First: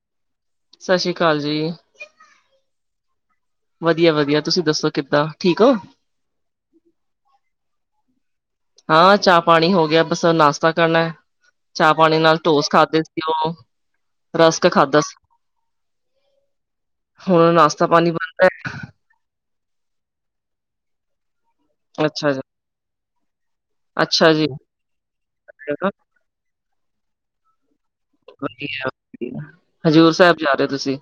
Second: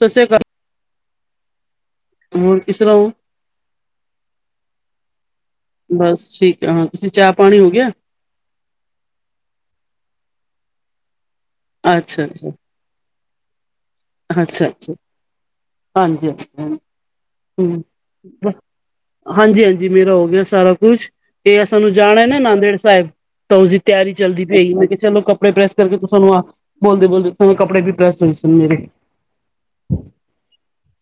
ਸਸੀਆ ਕਾ ਸਸ੍ਰੀ ਕਾਲ ਜੀ। ਹੋਰ, ਕਿਸ ਤਰਾਂ ਓ? ਵਦੀਆ-ਵਦੀਆ, ਤੂਸੀ ਦੱਸੋ ਕਿੱਦਾਂ, ਠੀਕ ਓ? ਬਾੱਸ ਠੀਕ ਰਹਾਂ, ਤੂਸੀ ਚਾਅ ਪਾਣੀ ਹੋ ਗੇਆ? ਹਾਂ ਚਾਅ ਪਾਣੀ ਹੋ ਗੇਆ, ਬਾੱਸ ਨਾਸ਼ਤਾ ਕਰਨੈ, ਚਾਅ ਪਾਣੀ ਅੱਛਾ ਨਾਲ ਅੱਛਾ, ਟੋਸ ਖਾਦੇ ਤੇ ਓ ਰਸਕ ਖਾਦਾ ਸੀ। ਹੁਣ ਹਾਂਜੀ-ਹਾਂਜੀ, ਨਾਸ਼ਤਾ ਪਾਣੀ ਬਣਦਾ [unintelligible] ਹਾਂਜੀ-ਹਾਂਜੀ, ਮੇਰਾ ਹੋ ਗੇਆ ਸਾਰਾ ਕੁੱਛ। ਏ ਅਸਾਂ ਨੂੰ ਹੈ ਜਾਣੈ ਅੱਛਾ ਨਾ, ਜੀ। ਨਾਂਦੇੜ ਸਾਏਬ, ਤਾਂ ਉਸਦੀ ਤੇਆਰੀ ਅੱਛਾ ਚੱਲਦੀ ਜੀ ਪਈ ਏ, ਮੈਂ ਕੇਆ ਚਲੋ ਕੱਪੜੇ ਪ੍ਰੈਸ ਕਰਕੇ ਤੂਸ ਤਾਨੂੰ ਆ ਬੋਲਦੇ-ਬੋਲਦੇ ਪੁ ਕੱਪੜੇ ਵੀ ਪ੍ਰੈਸ ਹੋਏ ਸਨ ਮੇਰੇ, ਵਦੀਆ-ਵਦੀਆ। ਹਜ਼ੂਰ ਸੈਬ ਜਾ ਰਏ ਓ ਤੂਸੀ?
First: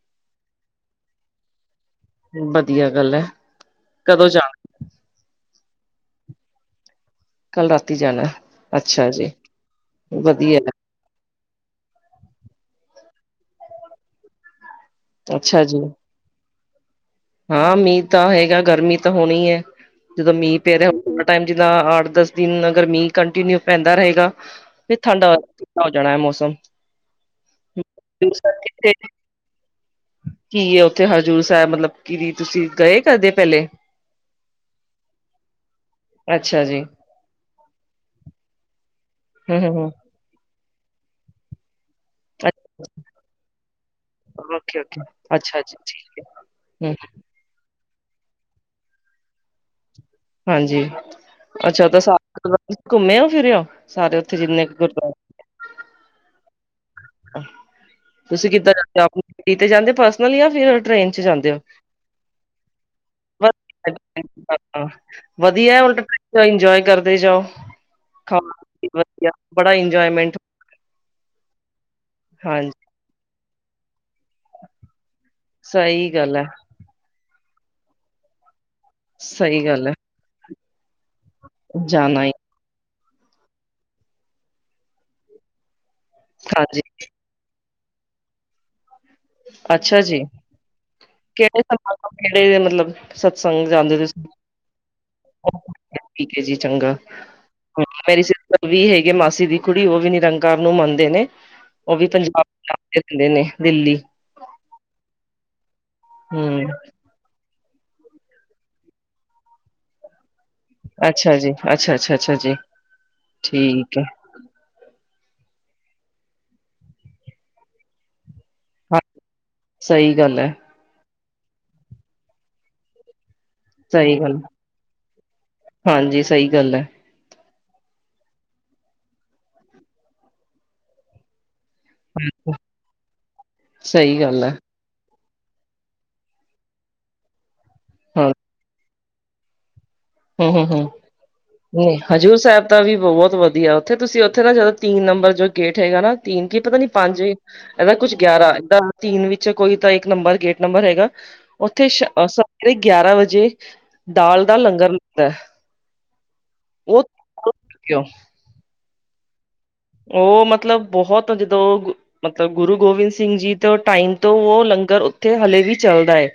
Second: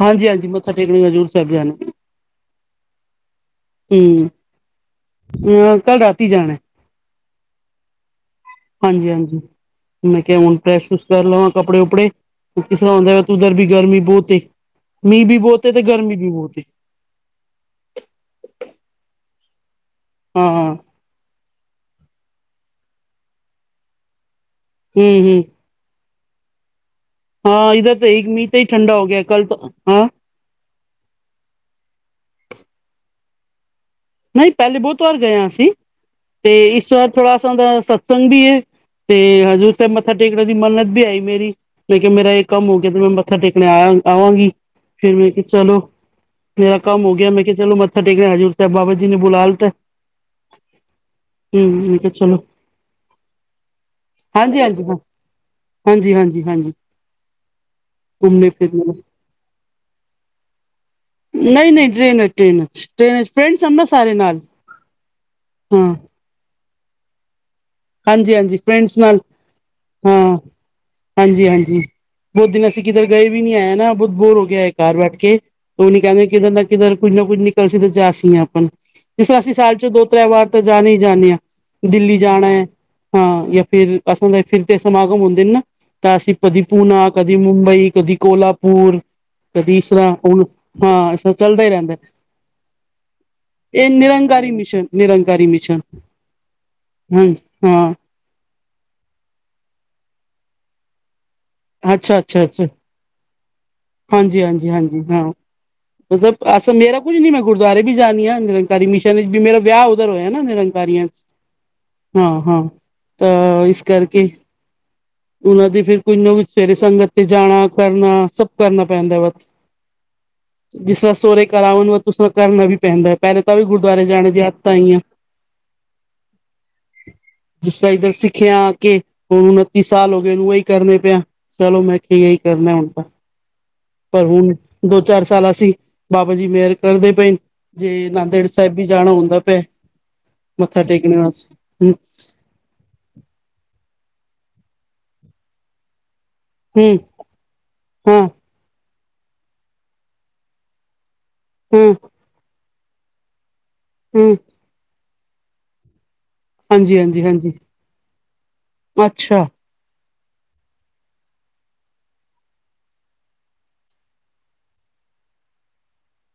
ਹਾਂਜੀ ਹਾਂਜੀ, ਮੱਥਾ ਟੇਕਣ ਹਜ਼ੂਰ ਸਾਹਿਬ ਜਾਣਾ। ਬਦੀਆ ਗੱਲ ਐ, ਕਦੋਂ ਹੂੰ, ਜਾਣੈ? ਅ ਕੱਲ ਰਾਤੀ ਜਾਣੈ। ਕੱਲ ਰਾਤੀ ਜਾਨੈ। ਹਾਂਜੀ-ਹਾਂਜੀ, ਮੈਂ ਕੇਆ ਹੁਨ ਤੇ ਅਸੀਸ [unintelligible] ਗਰਮੀ ਬੋਤ ਏ। ਮੀਂਹ ਵੀ ਅੱਛਾ ਬਹੁਤ ਏ ਜੀ ਤੇ ਗਰਮੀ ਵੀ ਬਹੁਤ ਏ ਹਾਂ ਮੀਂਹ ਤਾਂ ਹੈਗਾ ਗਰਮੀ ਤਾਂ ਹੋਣੀ ਐ, ਜਦੋਂ ਮੀਂਹ ਪੈ ਰਿਹਾ ਥੋੜਾ ਟਾਈਮ ਜਿੱਦਾਂ ਆਠ ਦੱਸ ਦਿਨ ਗਰਮੀ ਕੰਟੀਨਿਊ ਪੈਂਦਾ ਰਹੇਗਾ ਫਿਰ ਠੰਡ ਆ ਹੋ ਜਾਣਾ ਹੈ ਮੌਸਮ। ਹਾਂ ਇਧੱਰ ਤੇ ਇੱਕ ਹਜ਼ੂਰ ਮੀਂਹ ਸਾਹਿਬ ਤੇ ਹੀ ਕਿੱਥੇ ਠੰਡਾ ਹੋ ਗਿਆ ਕੱਲ ਤੋਂ, ਹਾਂ ਕੀ ਐ ਉੱਥੇ ਹਜ਼ੂਰ ਸਾਹਿਬ ਮਤਲਬ ਕਿ ਤੁਸੀਂ ਗਏ ਕਰਦੇ ਪਹਿਲੇ? ਨਹੀਂ ਪਹਿਲੇ ਬਹੁਤ ਵਾਰ ਗਏ ਅਸੀਂ ਤੇ ਅੱਛਾ ਜੀ ਇਸ ਵਾਰ ਥੋੜਾ ਉਥੋਂ ਦਾ ਸਤਸੰਗ ਵੀ ਹੈ। ਤੇ ਹੂੰ ਹੂੰ ਹਜੂਰ ਸਾਹਿਬ ਹੂੰ ਮੱਥਾ ਟੇਕਣ ਦੀ ਮੰਨਤ ਵੀ ਹੈਗੀ ਮੇਰੀ। ਮੈਂ ਕਿਹਾ ਮੇਰਾ ਇਹ ਕੰਮ ਹੋ ਗਿਆ ਤੇ ਮੈਂ ਮੱਥਾ ਟੇਕਣੇ ਆਇਆ ਆਂ ਆਵਾਂਗੀ ਓਕੇ ਓਕੇ ਫੇਰ ਮੈਂ ਅੱਛਾ ਜੀ ਚਲੋ ਜੀ ਮੇਰਾ ਹੂੰ ਕੰਮ ਹੋ ਗਿਆ ਮੈਂ ਕਿਹਾ ਚਲੋ ਮੱਥਾ ਟੇਕਣੇ ਆਂ ਹਾਜੂਰ ਸਾਹਿਬ ਬਾਬਾ ਜੀ ਨੇ ਬੁਲਾ ਲਿੱਤਾ। ਹਾਂਜੀ ਹੂੰ ਅੱਛਾ ਮੈਂ ਤਾਂ ਕਿਹਾ ਚਲੋ ਸਾਰੇ ਘੁੰਮੇ ਹੋ ਫਿਰੇ ਹੋ ਸਾਰੇ ਉੱਥੇ ਹਾਂਜੀ ਜਿੰਨੇ ਹਾਂਜੀ ਹਾਂ ਗੁਰਦੁਵਾਰੇ। ਹਾਂਜੀ ਹਾਂਜੀ ਹਾਂਜੀ। ਘੁੰਮਣੇ ਤੁਸੀਂ ਕਿੱਦਾਂ ਜਾਂਦੇ ਫਿਰਨੇ ਆਪਣੀ ਗੱਡੀ ਜਾਂਦੇ ਪਰਸਨਲ ਜਾਂ ਫਿਰ ਟ੍ਰੇਨ? ਕਿਦੇ ਚ‌ ਜਾਂਦੇ ਨਹੀਂ ਨਹੀਂ ਟ੍ਰੇਨ ਹੈ ਟ੍ਰੇਨ 'ਚ ਟ੍ਰੇਨ 'ਚ ਫਰੈਂਡਸ ਹਨ ਨਾ ਸਾਰੇ ਨਾਲ ਓ ਵਧੀਆ ਉ ਹਾਂ ਇਨਜੋਏ ਕਰਦੇ ਜਾਓ ਹਾਂਜੀ ਹਾਂਜੀ ਖਾਣਾ ਫਰੈਂਡਸ ਨਾਲ ਵਧੀਆ ਬੜਾ ਇੰਜੋਏਮੈਂਟ। ਹਾਂ ਹਾਂਜੀ ਹਾਂਜੀ ਬਹੁਤ ਦਿਨ ਹਾਂਜੀ ਅਸੀਂ ਕਿਧਰ ਗਏ ਵੀ ਨਹੀਂ ਹੈ ਨਾ ਬਹੁਤ ਬੋਰ ਹੋ ਏ ਘਰ ਬੈਠ ਕੇ ਉਹ ਨੀ ਸਹੀ ਕਹਿੰਦੇ ਗੱਲ ਹੈ ਕਿੱਧਰ ਨਾ ਕਿੱਧਰ ਕੁੱਝ ਨਾ ਕੁੱਝ ਨਿਕਲ ਸੀ ਤੇ ਜਾਸੀਆਂ ਆਪਣ। ਜਿਸ ਤਰ੍ਹਾਂ ਅਸੀਂ ਸਹੀ ਸਾਲ ਚ ਗੱਲ ਹੈ ਦੋ ਤ੍ਰੈ ਵਾਰ ਤਾਂ ਜਾਣ ਹੀ ਜਾਂਣੇ ਹਾਂ ਦਿੱਲੀ ਜਾਣਾ ਹੈ ਹਾਂ ਜ ਫੇਰ ਅਸਾਂ ਦਾ ਫਿਰ ਤੇ ਸਮਾਗਮ ਹੁੰਦੇ ਨੇ ਨਾ ਤਾਂ ਅਸੀ ਕਦੀ ਹਾਂਜੀ ਪੂੰਨਾ ਕਦੀ ਮੁੰਬਈ ਕਦੀ ਕੋਲਾਪੁਰ। ਕਦੀ ਇਸ ਅੱਛਾ ਤਰ੍ਹਾਂ ਜੀ ਹੁਣ ਹਾਂ ਇਸ ਤਰ੍ਹਾਂ ਕਿਹੜੇ ਚੱਲਦਾ ਹੀ ਰਹਿੰਦਾ ਸਮਾ ਕਿਹੜੇ ਮਤਲਬ ਸੰਗਤ ਇਹ ਜਾਂਦੇ ਤੁਸ ਨਿਰੰਕਾਰੀ ਮਿਸ਼ਨ ਨਿਰੰਕਾਰੀ ਮਿਸ਼ਨ ਠੀਕ ਹੈ ਜੀ ਚੰਗਾ। ਹਾਂਜੀ ਹਾਂ ਮੇਰੀ ਸਿਸਟਰ ਵੀ ਹੈਗੇ ਮਾਸੀ ਦੀ ਕੁੜੀ ਉਹ ਵੀ ਨਿਰੰਕਾਰ ਨੂੰ ਮੰਨਦੇ ਨੇ। ਉਹ ਵੀ ਅੱਛਾ ਅੱਛਾ ਪੰਜਾਬ ਅੱਛਾ ਪੰਜਾਬ ਦਿੰਦੇ ਨੇ ਦਿੰਦੇ ਨੇ ਵੇਲੀ ਹਾਂਜੀ ਹਾਂਜੀ ਹਾਂਜੀ ਹਾਂ। ਮਤਲਬ ਅਸ ਹੂੰ ਮੇਰਾ ਕੁੱਝ ਨੀ ਮੈਂ ਗੁਰਦੁਆਰੇ ਵੀ ਜਾਣੀ ਹਾਂ ਨਿਰੰਕਾਰੀ ਮਿਸ਼ਨ ਵੀ ਮੇਰਾ ਵਿਆਹ ਉਧਰ ਹੋਇਆ ਨਾ ਨਿਰੰ ਕਾਰੀਆ ਚ ਅੱਛਾ ਜੀ, ਅੱਛਾ-ਅੱਛਾ, ਅੱਛਾ ਅੱਛਾ ਹਾਂ ਜੀ। ਹਾਂ ਤਾਂ ਇਸ ਠੀਕ ਹੈ, ਕਰਕੇ ਉਹਨਾਂ ਦੀ ਫਿਰ ਕੋਈ ਨਿਊਜ਼ ਸਵੇਰੇ ਸੰਗਤ ਤੇ ਜਾਣਾ ਕਰਨਾ ਸਭ ਕਰਨਾ ਹਾਂ ਪੈਂਦਾ ਵਾਂ। ਸਹੀ ਗੱਲ ਹੈ। ਜਿਸ ਤਰ੍ਹਾਂ ਸੋਰੇ ਘਰਾ ਵਾਂਗੂ ਕੁੱਛ ਕਰਨਾ ਵੀ ਪੈਂਦਾ। ਪਹਿਲੇ ਤਾਂ ਵੀ ਗੁਰਦੁਆਰੇ ਸਹੀ ਜਾਣੇ ਗੱਲ ਦੀ ਆਦਤਾਂ ਆਈਆਂ। ਹਾਂਜੀ ਸਹੀ ਗੱਲ ਹੈ। ਜਿਸ ਸ਼ਾਇਦ ਅਸੀਂ ਸਿੱਖਿਆ ਕੇ ਹੁਣ ਉਨੱਤੀ ਸਾਲ ਹੋ ਗਏ ਉਹੀ ਕਰਨੇ ਪੇ ਆ। ਚਲੋ ਮੈਂ ਕੀ ਇਹੀ ਕਰਨੇ ਆ ਹੁਣ ਤਾਂ ਸਹੀ ਪਰ ਗੱਲ ਹੈ, ਹੁਣ। ਦੋ ਚਾਰ ਸਾਲ ਅਸੀਂ ਬਾਬਾ ਜੀ ਮਿਹਰ ਕਰਦੇ ਪਏ ਜੇ ਹਾਂ ਆਨੰਦਗੜ ਸਾਹਿਬ ਵੀ ਜਾਣਾ ਹੁੰਦਾ ਪੇਆ ਹੂੰ ਹੂੰ ਹੂੰ ਹੂੰ ਨਹੀਂ ਹਜ਼ੂਰ ਸਾਹਿਬ ਕੀਤਾ ਵੀ ਬਹੁਤ ਵਧੀਆ ਉੱਥੇ ਤੁਸੀਂ ਉੱਥੇ ਨਾ ਜਦੋਂ ਤਿੰਨ ਨੰਬਰ ਜੋ ਗੇਟ ਹੈਗਾ ਨਾ ਤੀਨ ਕੀ ਪਤਾ ਨੀ ਹੂੰ ਪੰਜ ਇਹਦਾ ਕੁੱਛ ਹਾਂ, ਗਿਆਰਾਂ ਇਦਾ ਤਿੰਨ ਵਿੱਚ ਕੋਈ ਤਾਂ ਇੱਕ ਨੰਬਰ ਗੇਟ ਨੰਬਰ ਹੈਗਾ ਉੱਥੇ ਹਾਂ, ਸ ਸ- ਪੂੜੇ ਗਿਆਰਾਂ ਵਜੇ ਹਾਂ, ਦਾਲ ਦਾ ਲੰਗਰ ਲੱਗਦਾ। ਹਾਂਜੀ ਉਹ ਹਾਂਜੀ ਹਾਂਜੀ ਕਿਉਂ ਅੱਛਾ। ਉਹ ਮਤਲਬ ਬਹੁਤ ਜਦੋਂ ਉਹ ਮਤਲਬ ਗੁਰੂ ਗੋਬਿੰਦ ਸਿੰਘ ਜੀ ਤੋਂ ਟਾਈਮ ਤੋਂ ਉਹ ਲੰਗਰ ਉੱਥੇ ਹਲੇ ਵੀ ਚੱਲਦਾ ਐ।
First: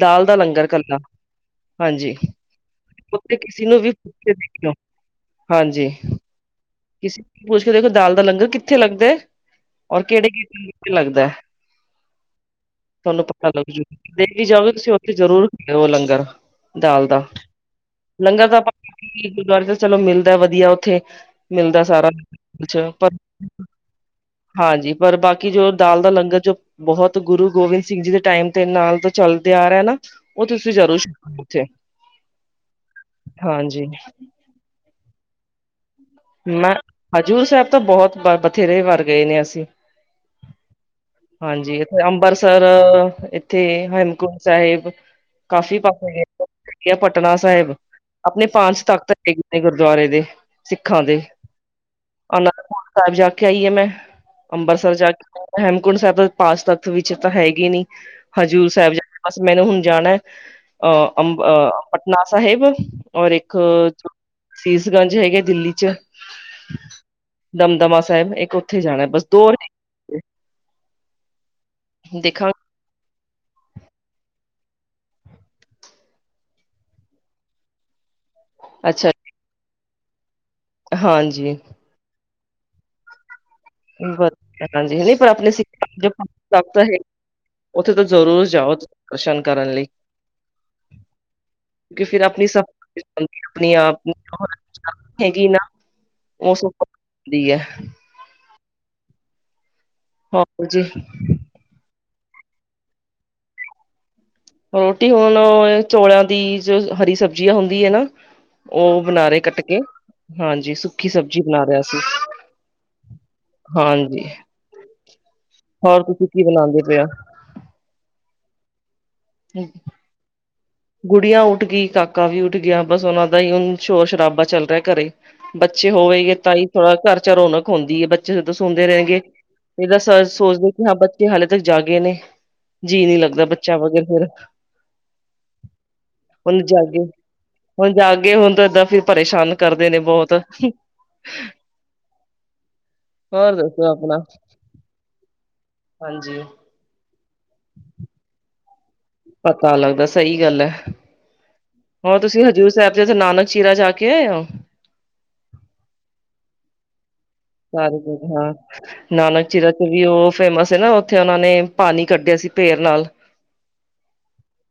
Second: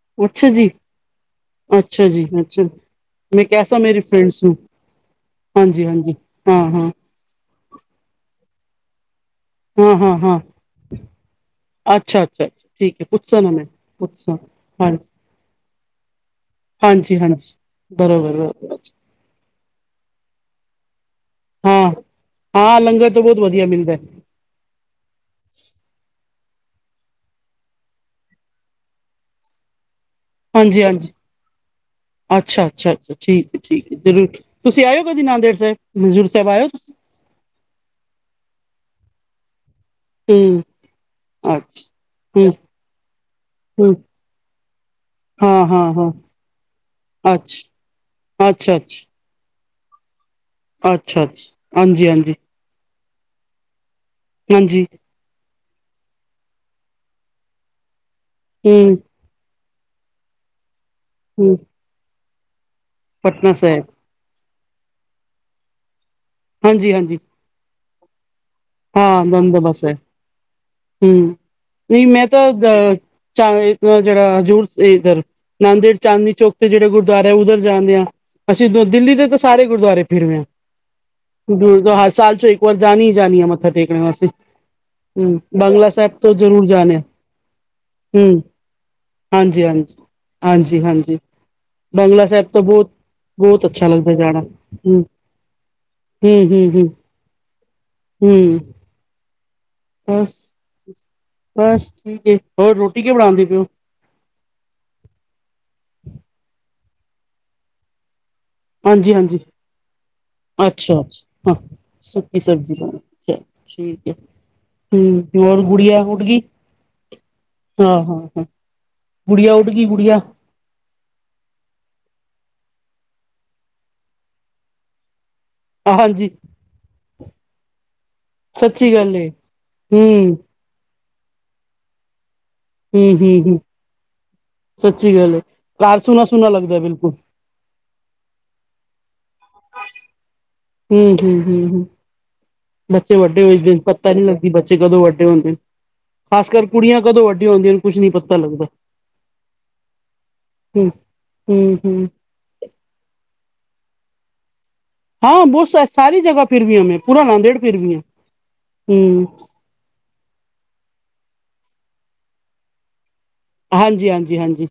ਦਾਲ ਦਾ ਅੱਛਾ ਲੰਗਰ ਜੀ, ਕਰਨਾ। ਅੱਛਾ ਜੀ ਅੱਛਾ। ਉੱਥੇ ਮੈਂ ਕਹਿ ਕਿਸੇ ਨੂੰ ਸਾਂ ਵੀ ਮੇਰੀ ਪੁੱਛ ਕੇ ਫਰੈਂਡਸ ਨੂੰ, ਦੇਖਿਓ ਹਾਂਜੀ ਹਾਂਜੀ। ਹਾਂ ਹਾਂ। ਕਿਸੇ ਪੁੱਛ ਕੇ ਦੇਖੋ, ਦਾਲ ਦਾ ਲੰਗਰ ਕਿੱਥੇ ਲੱਗਦਾ ਹੈ। ਹਾਂ, ਔਰ ਹਾਂ, ਕਿਹੜੇ ਹਾਂ ਕਿਹੜੇ ਵੀਕ ਚ ਲੱਗਦਾ। ਅੱਛਾ, ਅੱਛਾ, ਅੱਛਾ ਠੀਕ ਹੈ ਤੁਹਾਨੂੰ ਪੁੱਛਸਾਂ ਪਤਾ ਨਾ ਮੈਂ ਲੱਗ ਜੂ ਦੇ ਪੁੱਛਸਾਂ ਵੀ ਜਾਓਗੇ ਤੁਸੀਂ ਹਾਂਜੀ, ਉੱਥੇ ਜਰੂਰ ਦੇਹੋ ਲੰਗਰ। ਦਾਲ ਹਾਂਜੀ, ਦਾ, ਹਾਂਜੀ ਬਰੋਬਰ, ਲੰਗਰ ਦਾ ਆਪਾਂ ਬਰੋਬਰ ਗੁਰਦੁਆਰੇ ਤੇ ਚਲੋ ਮਿਲਦਾ ਵਧੀਆ ਉੱਥੇ। ਮਿਲਦਾ ਹਾਂ, ਸਾਰਾ ਕੁਛ ਹਾਂ ਪਰ ਲੰਗਰ ਤਾਂ ਬਹੁਤ ਵਧੀਆ ਮਿਲਦਾ ਹੈ। ਹਾਂਜੀ, ਪਰ ਬਾਕੀ ਜੋ ਦਾਲ ਦਾ ਲੰਗਰ ਜੋ‍ ਬਹੁਤ ਗੁਰੂ ਗੋਬਿੰਦ ਸਿੰਘ ਜੀ ਦੇ ਟਾਈਮ ਤੇ ਨਾਲ ਤੋਂ ਚੱਲਦੇ ਆ ਰਿਹਾ ਨਾ ਉਹ ਤੁਸੀਂ ਹਾਂਜੀ, ਜ਼ਰੂਰ ਹਾਂਜੀ ਛਕੋ ਉੱਥੇ ਅੱਛਾ, ਅੱਛਾ, ਠੀਕ ਹੈ, ਹਾਂਜੀ ਠੀਕ ਹੈ ਜ਼ਰੂਰ। ਤੁਸੀਂ ਆਇਓ ਕਦੀ ਨਾਂਦੇੜ ਸਾਹਿਬ। ਹਜ਼ੂਰ ਸਾਹਿਬ ਆਇਓ ਮੈਂ ਤੁਸੀਂ? ਹਜ਼ੂਰ ਸਾਹਿਬ ਤਾਂ ਬਹੁਤ ਵ ਬਥੇਰੇ ਵਾਰ ਗਏ ਨੇ ਅਸੀਂ। ਹੂੰ। ਹਾਂਜੀ, ਇਥੇ ਅੱਛਾ ਹੂੰ, ਅੰਬਰਸਰ ਇੱਥੇ ਹੂੰ ਹੇਮਕੂਟ ਸਾਹਿਬ ਹਾਂ, ਕਾਫੀ ਹਾਂ, ਹਾਂ ਪਾਸੇ ਆ ਪਟਨਾ ਅੱਛਾ, ਸਾਹਿਬ, ਆਪਣੇ ਅੱਛਾ, ਪੰਜ ਅੱਛਾ ਤਖ਼ਤ ਹੈਗੀ। ਗੁਰਦੁਆਰੇ ਦੇ ਸਿੱਖਾਂ ਦੇ ਅੱਛਾ ਅੱਛਾ ਹਾਂਜੀ ਹਾਂਜੀ ਅਨੰਦਪੁਰ ਸਾਹਿਬ ਜਾ ਕੇ ਆਈ ਆ, ਮੈਂ ਹਾਂਜੀ ਅੰਬਰਸਰ ਜਾ ਕੇ। ਹੇਮਕੁੰਡ ਸਾਹਿਬ ਪਾਚਂ ਤਖਤ ਵਿੱਚ ਤਾਂ ਹੈਗੇ ਨੀ, ਹਜ਼ੂਰ ਸਾਹਿਬ। ਹਮ ਬੱਸ, ਮੈਨੂੰ ਹੁਣ ਜਾਣਾ ਅਹ ਹਮ ਅੰਬਹ ਪਟਨਾ ਸਾਹਿਬ। ਔਰ ਪਟਨਾ ਇੱਕ ਸਾਹਿਬ ਸੀਸਗੰਜ ਹੈਗੇ, ਦਿੱਲੀ ਚ। ਹਾਂਜੀ, ਹਾਂਜੀ। ਦਮਦਮਾ ਸਾਹਿਬ ਇੱਕ ਉੱਥੇ ਜਾਣਾ ਹਾਂ ਬਸ ਦੋ ਦਮਦਮਾ ਸਾਹਿਬ, ਹੈਗੇ ਨਹੀਂ ਮੈਂ ਤਾਂ ਦੇਖਾਂਗੇ ਅ ਚ ਜਿਹੜਾ ਜ਼ਰੂਰ, ਇਧਰ ਨਾਂਦੇੜ, ਚਾਂਦਨੀ ਚੌਕ ਤੇ ਜਿਹੜੇ ਗੁਰਦੁਆਰੇ ਉੱਧਰ ਜਾਂਦੇ ਆ। ਅਸੀਂ ਅੱਛਾ ਦਿੱਲੀ ਦੇ ਤਾਂ ਸਾਰੇ ਗੁਰਦੁਆਰੇ ਫਿਰ‌ ਰਹੇ ਹਾਂ। ਹਾਂਜੀ ਗੁਰੂ ਜਹਾਜ ਸਾਲ ਚੋਂ ਇੱਕ ਵਾਰ ਜਾਣੀ ਹੀ ਜਾਣੀ ਮੱਥਾ ਟੇਕ। ਟੇਕਨ‌ ਵਾਸਤੇ, ਹਾਂਜੀ ਨਹੀਂ ਪਰ ਆਪਣੇ ਸਿੱਖ ਬੰਗਲਾ ਜੋ ਸਾਹਿਬ ਤੋਂ ਜ਼ਰੂਰ ਤਖ਼ਤ ਹੈ ਜਾਣਿਆ। ਉੱਥੇ ਤਾਂ ਹੂੰ। ਜ਼ਰੂਰ ਜਾਓ ਦਰਸ਼ਨ ਹਾਂਜੀ, ਕਰਨ ਲਈ ਹਾਂਜੀ, ਹਾਂਜੀ, ਹਾਂਜੀ। ਕਿਉਂਕਿ ਫਿਰ ਬੰਗਲਾ ਸਾਹਿਬ ਆਪਣੀ ਤੋਂ ਬਹੁਤ, ਸਫ਼ਾਈ ਬਹੁਤ ਆਪਣੀ ਅੱਛਾ ਆਪ ਨੀ ਲੱਗਦਾ ਜਾਣਾ ਹੂੰ। ਹੂੰ, ਹੂੰ, ਹੂੰ। ਦੀ ਹੈ। ਹੂੰ। ਬੱਸ ਹੋਰ ਜੀ ਬੱਸ ਠੀਕ ਹੈ, ਹੋਰ ਰੋਟੀ ਕਿ ਬਣਾਉਂਦੇ ਪਇਓ। ਰੋਟੀ ਹੁਣ ਚੋਲਾਂ ਦੀ, ਜੋ ਹਰੀ ਸਬਜ਼ੀ ਹੁੰਦੀ ਹੈਨਾ। ਉਹ ਹਾਂਜੀ ਬਣਾ ਹਾਂਜੀ ਰਹੇ ਕੱਟ ਕੇ। ਹਾਂਜੀ ਅੱਛਾ, ਸੁੱਕੀ ਸਬਜ਼ੀ ਅੱਛਾ ਹਾਂ ਬਣਾ ਰਿਹਾ ਸੀ ਸੁੱਕੀ ਸਬਜ਼ੀ ਬਣ ਰਹੀ ਠੀਕ ਹੈ। ਹਾਂਜੀ ਹੂੰ ਹੋਰ ਗੁੜੀਆ ਤੁਸੀਂ ਉਠਗੀ ਕੀ ਬਣਾਉਂਦੇ ਪਏ ਆਹ! ਹੋ ਗੁੜੀਆ, ਹੋ ਊਠਗੀ ਗੁੜੀਆ। ਗੁੜੀਆਂ ਉੱਠ ਗਈ, ਕਾਕਾ ਵੀ ਉੱਠ ਗਿਆ, ਬੱਸ ਉਹਨਾਂ ਦਾ ਹੀ ਹੁਣ, ਸ਼ੋਰ ਸ਼ਰਾਬਾ ਚੱਲ ਰਿਹਾ ਘਰੇ। ਬੱਚੇ ਹੋਵੇ ਹਾਂਜੀ ਗ ਤਾਂ ਹੀ ਥੋੜਾ ਘਰ ਚ ਰੌਣਕ ਹੁੰਦੀ ਹੈ, ਬੱਚੇ ਜਦੋਂ ਸੋਂਦੇ ਸੱਚੀ ਗੱਲ ਰਹਿਣਗੇ। ਏ ਇਹਦਾ ਹਮ ਸੋਚਦੇ ਕਿ ਹਾਂ ਬੱਚੇ ਹਾਲੇ ਤੱਕ ਜਾ ਗਏ ਨੇ, ਜੀਅ ਹਮ ਨਹੀਂ ਲੱਗਦਾ ਹਮ ਹਮ ਬੱਚਿਆਂ ਵਾਂਗਨ ਫਿਰ। ਸੱਚੀ ਗੱਲ ਏ। ਕਾਰ ਸੁੂਨ [unintelligible] ਹੁਣ ਜਾਗੇ, ਹੁਣ ਜਾਗੇ ਉਦਾ ਏਦਾਂ ਫੇਰ ਪਰੇਸ਼ਾਨ ਕਰਦੇ ਨੇ ਬਹੁਤ। ਹਮ ਹਮ ਹਮ ਹਮ। [inaudible] ਬੱਚੇ ਵੱਡੇ ਹੋ ਹੋਰ ਦਈ, ਦੱਸੋ ਪਤਾ ਆਪਣਾ ਨੀ ਲੱਗਦੀ ਬੱਚੇ ਕਦੋਂ ਵੱਡੇ ਹੁੰਦੇ। ਹਾਂਜੀ ਖਾਸ ਕਰ ਕੁੜੀਆਂ ਕਦੋਂ ਵੱਡੀਆਂ ਹੁੰਦੀਆਂ, ਕੁਝ ਨੀ ਪਤਾ ਲੱਗਦਾ। ਪਤਾ ਲੱਗਦਾ, ਸਹੀ ਗੱਲ ਹੈ। ਹਮ ਹਮ ਹਮ। ਹੋਰ ਤੁਸੀਂ ਹਜ਼ੂਰ ਸਾਹਿਬ ਜ ਉਥੇ ਨਾਨਕ ਝੀਰਾ ਜਾ ਕੇ ਆਏ ਹੋ? ਹਾਂ ਬਹੁਤ ਸਾਰੀ ਜ੍ਹਾ ਫਿਰ ਵੀ ਹਮੇ ਪੂਰਾ ਨਾਦੇੜ। ਸਾਰੇ ਬ ਹਾਂ ਨਾਨਕ ਚੀਰਾ। ਵੀ ਉਹ ਫੇਮਸ ਸੀ ਨਾ ਉੱਥੇ ਉਹਨਾਂ ਨੇ ਪਾਣੀ ਕੱਢਿਆ ਸੀ ਪੇਰ ਨਾਲ। ਹਾਂਜੀ -ਹਾਂਜੀ -ਹਾਂਜੀ।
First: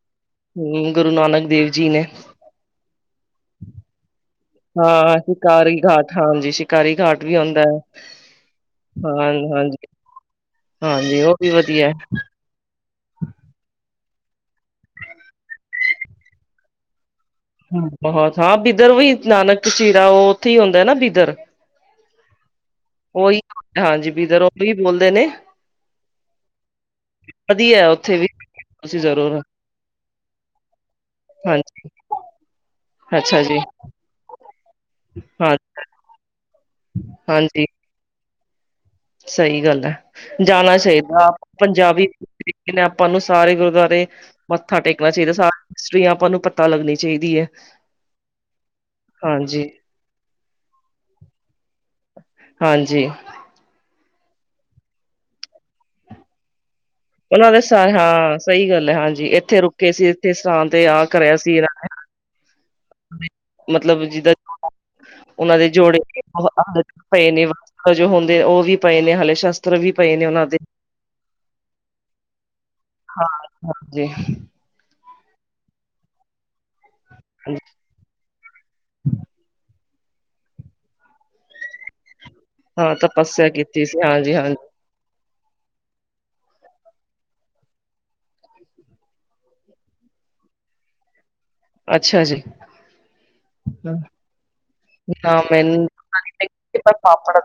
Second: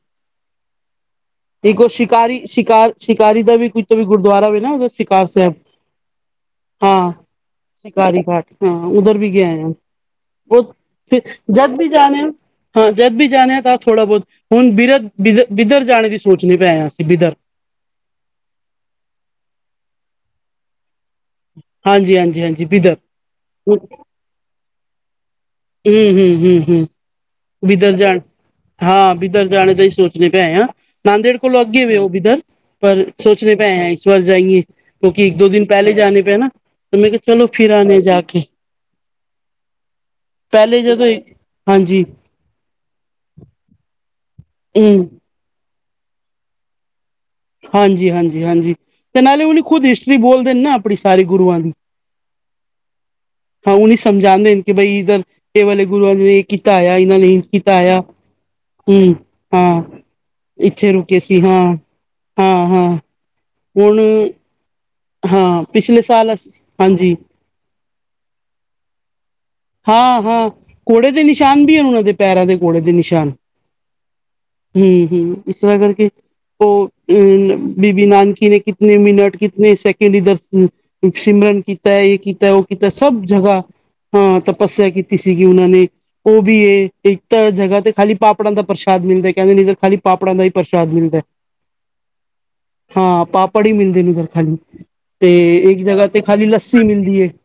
ਹਮ ਗੁਰੂ ਨਾਨਕ ਦੇਵ ਠੀਕ ਜੀ ਉਹ ਨੇ ਸ਼ਿਕਾਰੀ- ਸ਼ਿਕਾਰ- ਸ਼ਿਕਾਰ ਦਾ ਵੀ ਕੁਝ ਵੀ ਗੁਰਦੁਆਰਾ ਵੀ ਨਾ ਹਾਂ ਸ਼ਿਕਾਰ ਸਾਹਿਬ ਸ਼ਿਕਾਰੀ ਘਾਟ ਹਾਂਜੀ ਸ਼ਿਕਾਰੀ ਹਾਂ ਘਾਟ ਵੀ ਆਉਂਦਾ ਹੈ ਸ਼ਿਕਾਰੀ ਘਾਟ। ਹਾਂ ਉਧਰ ਵੀ ਗਿਆ ਹਾਂ,। ਫ ਹਾਂਜੀ ਉਹ ਜਦ ਵੀ ਵਧੀਆ ਜਾਣੇ ਆ। ਹਾਂ ਜਦ ਵੀ ਜਾਣੇ ਹਾਂ ਤਾਂ ਥੋੜ੍ਹਾ ਬਹੁਤ ਹੁਣ ਬਿਰ ਬ ਬਿੱਧਰ ਜਾਣੇ ਦੀ ਸੋਚ ਦੇ ਪੈਏ ਹਾਂ ਅਸੀਂ ਬਿੱਧਰ। ਬਹੁਤ ਹਾਂ ਬਿਦਰ ਵੀ ਨਾਨਕ ਚੀਰਾ ਉਹ ਉੱਥੇ ਹੀ ਹਉਂਦਾ ਹੈ ਨਾ ਬਿਦਰ। ਹਾਂਜੀ -ਹਾਂਜੀ -ਹਾਂਜੀ ਬਿਦਰ। ਉਓਹੀ ਹਾਂਜੀ ਬੀਦਰ ਉਹੀ ਬੋਲਦੇ ਨੇ। ਹੂੰ- ਹੂੰ- ਹੂੰ-ਹੂੰ। ਵਧੀਆ ਉੱਥੇ ਵੀ। ਤੁਸੀਂ ਹਾਂ ਜ਼ਰੂਰ ਬਿੱਧਰ ਜਾਣੇ ਤ ਹੀ ਸੋਚਣੇ ਪਏ ਹਾਂ, ਨਾਦੇੜ ਕੋਲ਼ੋਂ ਹਾਂਜੀ ਅੱਗੇ ਵੀ ਹੈ ਬਿੱਧਰ। ਪਰ ਅੱਛਾ ਸੋਚਣੇ ਜੀ ਪੇ ਆਏ ਹੈ ਇਸ ਵਾਰ ਜਾਈਏ ਕਿਉਂਕਿ ਇੱਕ ਦੋ ਹਾਂ ਦਿਨ ਪਹਿਲੇ ਜਾਣੇ ਪੇ ਨਾ। ਤੇ ਮੈਂ ਕਿਹਾ ਚਲੋ ਹਾਂਜੀ ਫਿਰ ਆਣੇ ਜਾ ਕੇ। ਸਹੀ ਗੱਲ ਹੈ, ਜਾਣਾ ਪਹਿਲੇ ਜਦੋਂ ਚਾਹੀਦਾ ਹਾਂਜੀ ਪੰਜਾਬੀ। ਆਪਾਂ ਨੂੰ ਸਾਰੇ ਗੁਰਦੁਆਰੇ ਮੱਥਾ ਹੂੰ ਟੇਕਣਾ ਚਾਹੀਦਾ, ਸ ਹਿਸਟਰੀਆਂ ਆਪਾਂ ਨੂੰ ਪਤਾ ਲੱਗਣੀ ਚਾਹੀਦੀ ਏ। ਹਾਂਜੀ- ਹਾਂਜੀ-ਹਾਂਜੀ ਤੇ ਨਾਲੇ ਉਹਲੀ ਖੁਦ ਹਿਸਟਰੀ ਬੋਲਦੇ ਨੇ ਨਾ ਆਪਣੀ ਸਾਰੇ ਗੁਰੂਆਂ ਦੀ। ਹਾਂਜੀ। ਹਾਂ ਉਹਨੂੰ ਸਮਝਾਉਦੇ ਨੇ ਕਿ ਬਈ ਇੱਧਰ, ਇਹ ਵਾਲੇ ਗੁਰੂਆਂ ਨੇ ਇਹ ਕੀਤਾ ਹੋਇਆ ਈ। ਨੇ ਉਹਨਾਂ ਦੇ ਸ ਕੀਤਾਇਆ ਹਾਂ ਸਹੀ ਗੱਲ ਹੈ ਹੂੰ ਹਾਂਜੀ ਇੱਥੇ ਹਾਂ, ਰੁਕੇ ਸੀ ਇੱਥੇ ਸਥਾਨ ਤੇ ਇੱਥੇ ਆ ਰੁਕੇ ਕਰਿਆ ਸੀ ਹਾਂ। ਹਾਂ -ਹਾਂ। ਹੁਣ ਮਤਲਬ ਜਿਦਾਂ ਉਹਨਾਂ ਹਾਂ ਦੇ ਜੋੜੇ ਪਿਛਲੇ ਸਾਲ ਹਾਂਜੀ ਪਏ ਨੇ। ਜੋ ਹੁੰਦੇ ਨੇ ਉਹ ਵੀ ਪਏ ਨੇ ਹਾਲੇ ਸ਼ਸਤਰ। ਵੀ ਪਏ ਨੇ ਉਹਨਾਂ ਹਾਂ-ਹਾਂ ਦੇ ਘੋੜੇ ਦੇ ਨਿਸ਼ਾਨ ਵੀ ਹਨ, ਉਹਨਾਂ ਦੇ ਪੈਰਾਂ ਦੇ ਘੋੜੇ ਦੇ ਨਿਸ਼ਾਨ। ਹਾਂਜੀ ਹੂੰ-ਹੂੰ ਇਸ ਤਰ੍ਹਾਂ ਕਰਕੇ ਉਹ। ਅ ਹਾਂਜੀ, ਬੀਬੀ ਨਾਨਕੀ ਨੇ ਕਿਤਨੇ ਮਿੰਟ ਕਿਤਨੇ ਸੈਕਿੰਡ ਇਧਰ ਸਿਮਰਨ ਕੀਤਾ, ਇਹ ਕੀਤਾ, ਉਹ ਕੀਤਾ, ਹਾਂ ਸਭ ਤਪੱਸਿਆ ਜਗ੍ਹਾ। ਕੀਤੀ ਸੀ ਹਾਂਜੀ ਹਾਂ ਹਾਂਜੀ ਤਪੱਸਿਆ ਕੀਤੀ ਸੀਗੀ ਉਹਨਾਂ ਨੇ। ਉਹ ਵੀ ਏ ਇੱਕ ਤਾਂ ਜਗ੍ਹਾ ਤੇ ਖਾਲੀ ਪਾਪੜਾਂ ਦਾ ਪ੍ਰਸ਼ਾਦ ਮਿਲਦਾ, ਕਹਿੰਦੇ ਨੀ ਖਾਲੀ ਪਾਪੜਾਂ ਦਾ ਹੀ ਪ੍ਰਸ਼ਾਦ ਮਿਲਦਾ। ਅੱਛਾ ਜੀ ਹਾਂ ਪਾਪੜ ਹੀ ਮਿਲਦੇ ਨੇ ਉਧਰ ਖਾਲੀ। ਤੇ ਨਾ ਇੱਕ ਮੈਨੂੰ ਜਗ੍ਹਾ ਤੇ ਖਾਲੀ ਲੱਸੀ ਮਿਲਦੀ ਏ, ਪਾਪੜ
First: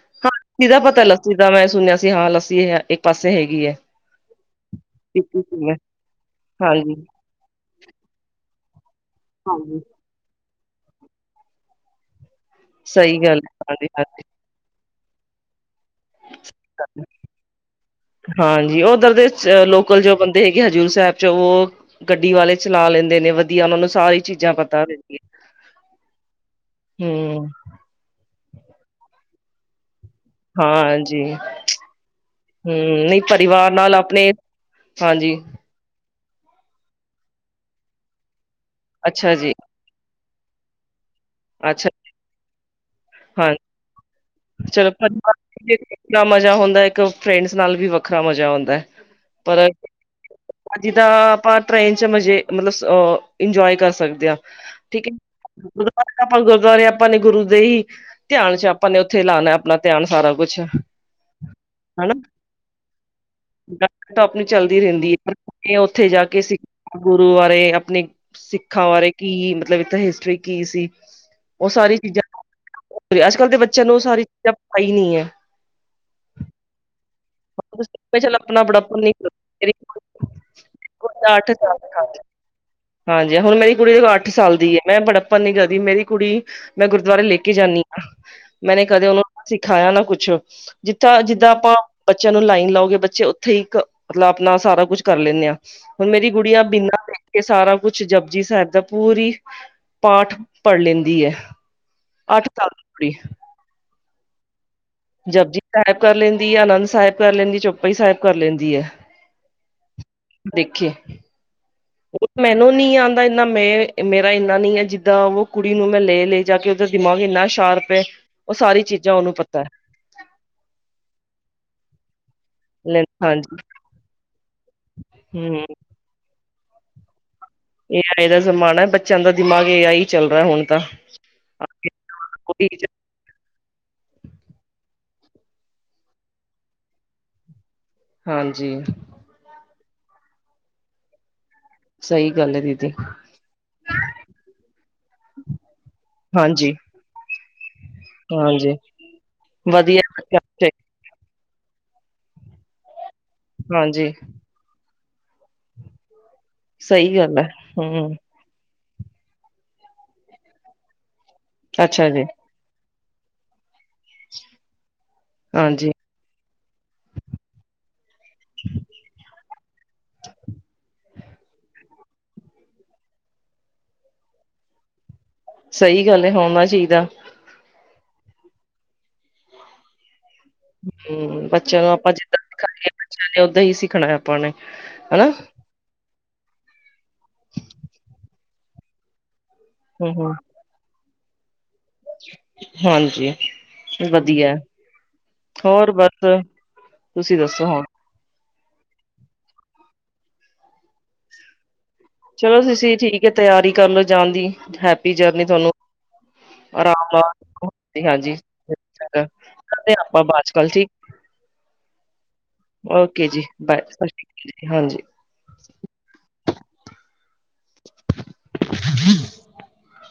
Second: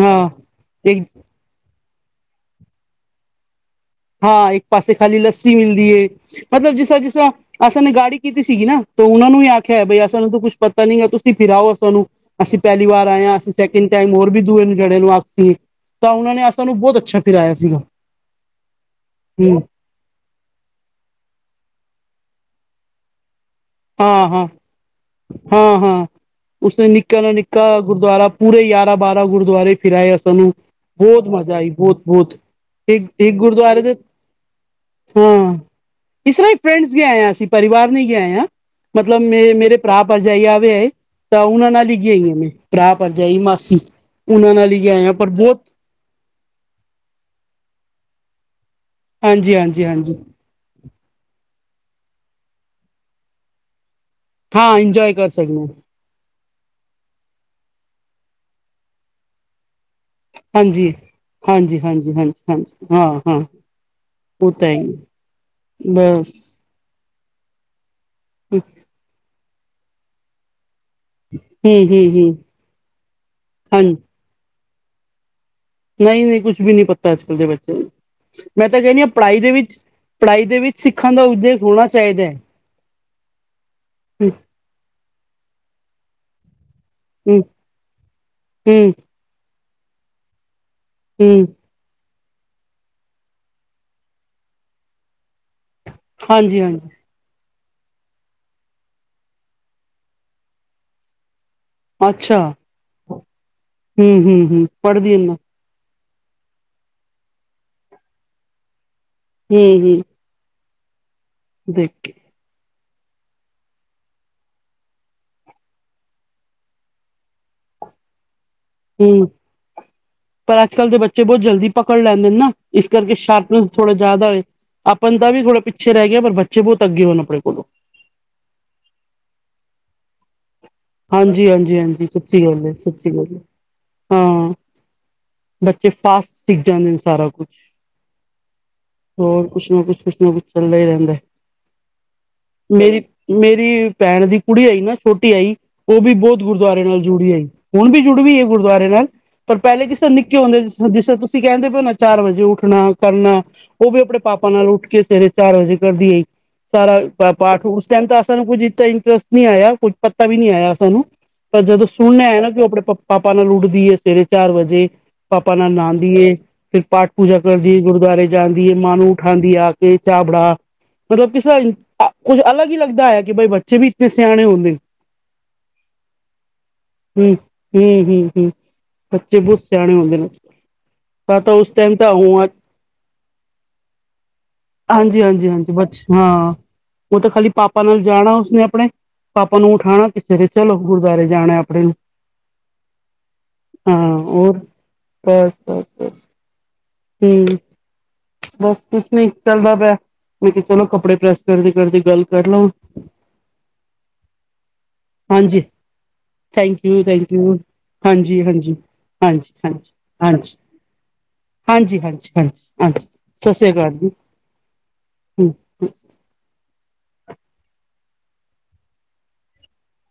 ਹਾਂ। ਸੀ ਦਾ ਇੱਕ ਪਤਾ ਲੱਸੀ ਦਾ ਮੈਂ ਸੁਣਿਆ ਸੀ ਹਾਂ ਲੱਸੀ ਇੱਕ ਪਾਸੇ ਹੈਗੀ ਹੈ। ਹਾਂ ਇੱਕ ਪਾਸੇ ਖਾਲੀ ਪੀਤੀ ਲੱਸੀ ਸੀ ਮੈਂ ਮਿਲਦੀ ਏ, ਮਤਲਬ ਜਿਸ ਹਾਂਜੀ, ਤਰ੍ਹਾਂ ਜਿਸ ਤਰ੍ਹਾਂ ਅਸਾਂ ਨੇ ਗਾੜੀ ਕੀਤੀ ਸੀਗੀ ਨਾ ਤਾਂ ਉਹਨਾਂ ਨੂੰ ਹੀ ਆਖਿਆ ਹਾਂਜੀ ਹੈ, ਬਈ ਅਸਾਂ ਨੂੰ ਤਾਂ ਕੁਛ ਪਤਾ ਨੀ ਹੈ, ਤੁਸੀਂ ਫਿਰਾਓ ਸਾਨੂੰ। ਅਸੀਂ ਪਹਿਲੀ ਵਾਰ ਸਹੀ ਆਏ ਹਾਂ, ਗੱਲ ਅਸੀਂ ਹਾਂਜੀ, ਸੈਕਿੰਡ ਟਾਈਮ ਹਾਂਜੀ। ਹੋਰ ਵੀ ਦੂਏ ਜੜੇ ਨੂੰ ਆਖਤੀ। ਤਾਂ ਉਹਨਾਂ ਨੇ ਅਸਾ ਨੂੰ ਬਹੁਤ ਅੱਛਾ ਫਿਰਾਇਆ ਸੀਗਾ। ਹਾਂਜੀ, ਉਧਰ ਦੇ ਚ ਹਮ ਲੋਕ ਲ ਜੋ ਬੰਦੇ ਹੈਗੇ ਹਜ਼ੂਰ ਸਾਹਿਬ ਚ, ਉਹ ਗੱਡੀ ਵਾਲੇ ਚਲਾ ਲੈਂਦੇ ਨੇ। ਵਧੀਆ ਉਹਨਾਂ ਨੂੰ ਸਾਰੀ ਹਾਂ- ਹਾਂ- ਚੀਜ਼ਾਂ ਪਤਾ ਰਹਿੰਦੀਆਂ ਹਾਂ-ਹਾਂ ਉਸਨੇ ਨਿੱਕਾ ਨਾ ਹੂੰ। ਨਿੱਕਾ ਗੁਰਦੁਆਰਾ ਪੂਰੇ ਯਾਰਾਂ ਬਾਰਾਂ ਗੁਰਦੁਆਰੇ ਫਿਰਾਏ। ਤੋਨੂੰ ਹਾਂਜੀ ਬੋਤ ਮਜ਼ਾ ਆਇਆ ਬੋਤ-ਬੋਤ ਹੂੰ ਈਕ ਨਹੀਂ ਇਕ ਪਰਿਵਾਰ ਗੁਰਦੁਵਾਰੇ ਦੇ ਨਾਲ ਆਪਣੇ ਹਾਂਜੀ। ਹਾਂ ਇਸ ਤਰਾਂ ਈ ਫਰੈਂਡਸ ਗੇ ਆਏ ਆ ਅਸੀਂ, ਪਰਿਵਾਰ ਨੀ ਗੇ ਆਏ ਆ। ਮਤਲਬ ਅੱਛਾ ਮੇ ਜੀ ਮੇਰੇ ਭਰਾ-ਭਰਜਾਈ ਆ ਵੀ ਆਏ ਤਾਂ ਉਨਾਂ ਅੱਛਾ ਨਾਲ ਈ ਗੀ ਆਈਆ ਮੈਂ ਭਰਾ, ਭਰਜਾਈ, ਹਾਂ ਮਾਸੀ ਉਨਾਂ ਨਾਲ ਈ ਗੇ ਆਏ ਆ ਪਰ ਬੋਤ ਆਪਣਾ ਮਜ਼ਾ ਹੁੰਦਾ ਇੱਕ ਫਰੈਂਡਸ ਨਾਲ ਵੀ ਵੱਖਰਾ ਮਜ਼ਾ ਹੁੰਦੈ। ਹਾਂਜੀ-ਹਾਂਜੀ-ਹਾਂਜੀ। ਜਿਦਾਂ ਆਪਾਂ ਟ੍ਰੇਨ 'ਚ ਮਜ਼ੇ ਮਤਲਬ ਅ ਇੰਜੋਏ ਕਰ ਸਕਦੇ ਆ। ਹਾਂ ਠੀਕ ਇੰਜੋਏ ਏ। ਕਰ ਸਕਦੇ ਹਾਂ ਪਰ ਆਪਾਂ ਗੁਰਦੁਵਾਰੇ ਆਪਾਂ ਨੇ ਗੁਰੂ ਦੇ ਹੀ ਧਿਆਨ 'ਚ ਆਪਾਂ ਨੇ ਉੱਥੇ ਲਾਣਾ ਆਪਣਾ ਧਿਆਨ ਸਾਰਾ। ਕੁਛ ਹਾਂਜੀ, ਹਾਂਜੀ-ਹਾਂਜੀ-ਹਾਂਜੀ-ਹਾਂਜੀ ਹਾਂ-ਹਾਂ। ਗੱਲ ਤਾਂ ਆਪਣੀ ਚੱਲਦੀ ਰੈਂਦੀ ਏ ਕੀ ਆ ਉੱਥੇ ਜਾ ਕੇ ਬਸ ਸਿ ਗੁਰੂ ਬਾਰੇ, ਆਪਣੇ ਹਮ ਸਿੱਖਾਂ ਬਾਰੇ ਕੀ ਮਤਲਬ ਇੱਥੇ ਹਿਸਟਰੀ ਕੀ ਸੀ। ਓ ਹਮ ਸਾਰੀ ਚੀਜ਼ਾਂ ਹਮ ਅੱਜ-ਕਲ ਦੇ ਬੱਚਿਆਂ ਨੂੰ ਓ ਹਾਂਜੀ ਸਾਰੀ ਚੀਜ਼ਾਂ ਪਾਈ ਨੀ ਐ। ਨਈ-ਨਈ ਕੁਛ ਵੀ ਨੀ ਪਤਾ ਅੱਜ-ਕੱਲ ਦੇ ਬੱਚਿਆਂ ਨੂੰ ਚਲ ਆਪਣਾ ਮੈਂ ਤਾਂ ਕੈਂਨੀ ਬੜਾਪਨ ਆ ਪੜਾਈ ਦੇ ਨਹੀਂ ਵਿੱਚ ਪੜਾਈ ਦੇ ਵਿੱਚ ਸਿੱਖਾਂ ਦਾ ਅੱਠ ਉਦੇਅ ਹੋਣਾ ਸਾਲ ਚਾਈਦੈ। ਹਾਂਜੀ ਹੁਣ ਮੇਰੀ ਕੁੜੀ ਦੇਖੋ ਅੱਠ ਸਾਲ ਦੀ ਐ ਮੈਂ ਬੜੱਪਣ ਨੀ ਕਦੀ ਮੇਰੀ ਕੁੜੀ, ਮੈਂ ਗੁਰਦੁਆਰੇ ਲੈ ਹਮ ਕੇ ਜਾਂਨੀ ਮੈਂਨੇ ਹਮ ਕਦੇ ਉਨੂੰ ਸਿਖਾਇਆ ਨਾ ਕੁਛ ਜਿੱਥਾਂ ਹਮ ਜਿੱਦਾਂ ਆਪਾਂ ਬੱਚਿਆਂ ਨੂੰ ਲਾਈਨ ਲਾਓਗੇ ਬੱਚੇ ਉੱਥੇ ਹੀ ਇੱਕ ਮਤਲਾ ਆਪਣਾ ਸਾਰਾ ਕੁੱਝ ਕਰ ਲੈਂਨੇ ਆ। ਹੁਣ ਮੇਰੀ ਹਾਂਜੀ ਗੁੜੀਆਂ ਹਾਂਜੀ ਬਿਨਾ ਏ ਸਾਰਾ ਕੁਛ ਜਪਜੀ ਸੇਅਬ ਦਾ ਪੂਰੀ, ਪਾਠ ਪੜ ਲੈਂਦੀ ਐ। ਅੱਛਾ, ਹੂੰ-ਹੂੰ-ਹੂੰ। ਪੜ੍ਹਦੀ ਨਾ ਜਪਜੀ ਸੇਅਬ ਕਰ ਲੈਂਦੀ ਆ, ਆਨੰਦ ਸੇਅਬ ਕਰ ਲੈਂਦੀ, ਚੋਪਈ ਸੇਅਬ ਕਰ ਲੈਂਦੀ ਐ। ਹੂੰ-ਹੂੰ। ਦੇਖ ਐ। ਦੇਖ ਕੇ। ਮੈਨੂੰ ਨੀ ਆਂਦਾ ਇਨਾ ਮੈਂ ਵੇ, ਮੇਰਾ ਇੰਨਾ ਨੀ ਐ ਜਿੱਦਾਂ ਓ ਕੁੜੀ ਨੂੰ ਮੈਂ ਲੈ-ਲੈ ਜਾ ਕੇ ਉਦਾ ਦਿਮਾਗ ਇੰਨਾ ਸ਼ਾਰਪ ਐ, ਓ ਸਾਰੀ ਚੀਜ਼ਾਂ ਹੂੰ ਉਨੂੰ ਪਤੈ। ਪਰ ਅੱਜ-ਕੱਲ ਦੇ ਬੱਚੇ ਬੋ ਜਲਦੀ ਪਕੜ ਲੈਂਦੇ ਨੇ ਨਾ ਇਸ ਲੈ ਕਰਕੇ ਹਾਂਜੀ ਸ਼ਾਰਪਨੈਸ ਥੋੜਾ ਜਿਆਦਾ ਏ। ਆਪਨ ਦਾ ਵੀ ਥੋੜਾ ਹੂੰ ਪਿੱਛੇ ਰੈ ਗਿਆ ਪਰ ਬੱਚੇ ਬੋਤ ਅੱਗੇ ਹੋਏ ਆਪਣੇ ਕੋਲੋਂ। ਏ ਆਈ ਦਾ ਜ਼ਮਾਨਾ ਬੱਚਿਆਂ ਦਾ ਦਿਮਾਗ ਏ ਆਈ ਈ ਚੱਲ ਰੈ ਹੁਣ ਤਾਂ। ਹਾਂਜੀ-ਹਾਂਜੀ-ਹਾਂਜੀ ਸੱਚੀ ਗੱਲ ਏ, ਸੱਚੀ ਗੱਲ, ਹਾਂ। ਬੱਚੇ ਫਾਸਟ ਸਿੱਖ ਜਾਂਦੇ ਨੇ ਸਾਰਾ ਕੁਛ। ਹਾਂਜੀ। ਹੋਰ ਕੁਛ ਨਾ ਕੁਛ, ਕੁਛ ਨਾ ਕੁਛ ਚੱਲਦਾ ਈ ਰੈਂਦੈ। ਸਹੀ ਗੱਲ ਹੈ ਦੀਦੀ ਮੇਰੀ, ਮੇਰੀ ਭੈਣ ਦੀ ਕੁੜੀ ਆਈ ਨਾ ਉਟੀ ਆਈ ਓ ਬੀ ਬੋਤ ਹਾਂਜੀ ਗੁਰਦੁਵਾਰੇ ਨਾਲ ਜੁੜੀ ਉਈ ਹੁਣ ਬੀ ਜੁੜ ਵੀ ਏ ਹਾਂਜੀ ਗੁਰਦੁਵਾਰੇ ਨਾਲ ਪਰ ਪਹਿਲੇ ਕਿਸੇ ਵਧੀਆ ਫੇਰ ਨਿੱਕੇ ਹੁੰਦੇ ਜਿਸ, ਜਿਸ ਤਰਾਂ ਤੁਸੀਂ ਕਹਿੰਦੇ ਪੇ ਓ ਨਾ ਚਾਰ ਵਜੇ ਉੱਠਣਾ, ਕਰਨਾ ਓ ਵੀ ਹਾਂਜੀ ਆਪਣੇ ਪਾ ਪਾ ਨਾਲ ਉੱਠ ਕੇ ਸਵੇਰੇ ਚਾਰ ਵਜੇ ਕਰਦੀ ਉਈ, ਸਹੀ ਸਾਰਾ-ਸਾਰਾ ਗੱਲ ਹੈ ਪਾਠ ਉਸ ਟਾਈਮ ਹੂੰ ਤਾਂ ਸਾਨੂੰ ਕੁਝ ਇਟਾ ਇੰਨਟਰਸਟ ਨੀ ਆਇਆ ਕੁਝ ਪੱਤਾ ਵੀ ਨੀ ਆਇਆ ਸਾਨੂੰ, ਪਰ ਜਦੋਂ ਅੱਛਾ ਜੀ ਸੁਨੇ ਆਇਆ ਨਾ ਕਿ ਆਪਣੇ ਪਾ ਪਾਪਾ ਨਾਲ ਉੱਡਦੀ ਏ ਸਵੇਰੇ ਚਾਰ ਵਜੇ, ਪਾਪਾ ਨਾਲ ਹਾਂਜੀ ਨਾਂਦੀ ਏ ਫਿਰ ਪਾਠ, ਪੂਜਾ ਕਰਦੀ ਏ, ਗੁਰਦੁਆਰੇ ਜਾਂਦੀ ਏ, ਮਾਂ ਨੂੰ ਉਠਾਂਦੀ ਆ ਕੇ ਚਾ ਬੜਾ ਮਤਲ ਕਿਸੇ ਅ ਕੁੱਝ ਅਲੱਗ ਈ ਲੱਗਦਾ ਐ ਕਿ ਬਈ ਬੱਚੇ ਵੀ ਇਤਨੇ ਸਿਆਣੇ ਹੁੰਨੇ। ਸਈ ਗੱਲ ਏ ਹੋਣਾ ਚੀਦਾ। ਹੂੰ, ਹੂੰ-ਹੂੰ-ਹੂੰ, ਬੱਚੇ ਬੋਤ ਸਿਆਣੇ ਹੁੰਦੇ ਨੇ। ਤਾਂ ਹੂੰ ਤਾਂ ਉਸ ਬੱਚੇਆਂ ਨੂੰ ਟਾਈਮ ਤਾਂ ਆਪਾਂ ਜਿੱਦਾਂ ਉਹ ਸਿਖਾਈਏ, ਬੱਚੇਆਂ ਨੇ ਓਦਾਂ ਹੀ ਸਿਖਣਾ ਆਪਾਂ ਨੇ ਹੈਨਾ। ਅੱਛਾ, ਉਹ ਤਾਂ ਖਾਲੀ ਪਾਪਾ ਨਾਲ ਜਾਨਾ ਉਸਨੇ ਅਪਨੇ ਪਾਪਾ ਨੂੰ ਉਠਾਨਾ ਹੂੰ ਹੂੰ ਕਿਸੇ ਦੇ ਚਲੋ ਗੁਰਦੁਆਰੇ ਜਾਨਾ ਅਪਨੇ ਨੂੰ। ਹਾਂਜੀ ਹਾਂ ਵਧੀਆ ਹੋਰ, ਬਸ, ਬਸ, ਬਸ। ਤੁਸੀਂ ਹੂੰ ਦੱਸੋ ਹੁਣ ਬਸ ਕੁਛ ਨੀ ਚੱਲਦਾ ਪੈਆ, ਮੈਂ ਕੇਆ ਚਲੋ ਕੱਪੜੇ ਪ੍ਰੈਸ ਕਰਦੀ-ਕਰਦੀ ਗੱਲ ਕਰ ਚਲੋ ਲਵਾਂ ਤੁਸੀ ਠੀਕ ਏ, ਤਿਆਰੀ ਕਰਲੋ ਜਾਨ ਦੀ। ਹੈਪੀ ਜਰਨੀ ਹਾਂਜੀ ਤਾਨੂੰ। [unintelligible] ਥੈਂਕ ਯੂ ਥੈਂਕ ਯੂ ਹਾਂਜੀ ਹਾਂਜੀ ਹਾਂਜੀ ਹਾਂਜੀ ਕਰਦੇ ਆਪਾਂ ਬਾਦ ਚ ਹਾਂਜੀ ਗਲ ਠੀਕ ਹਾਂਜੀ, ਹਾਂਜੀ, ਹਾਂਜੀ, ਹਾਂਜੀ ਓਕੇ ਜੀ ਸਤਿ ਸ੍ਰੀ ਬਾਏ ਅਕਾਲ ਸਤਿ ਜੀ। ਸ਼੍ਰੀ ਹਾਂਜੀ। ਹੂੰ [inaudible]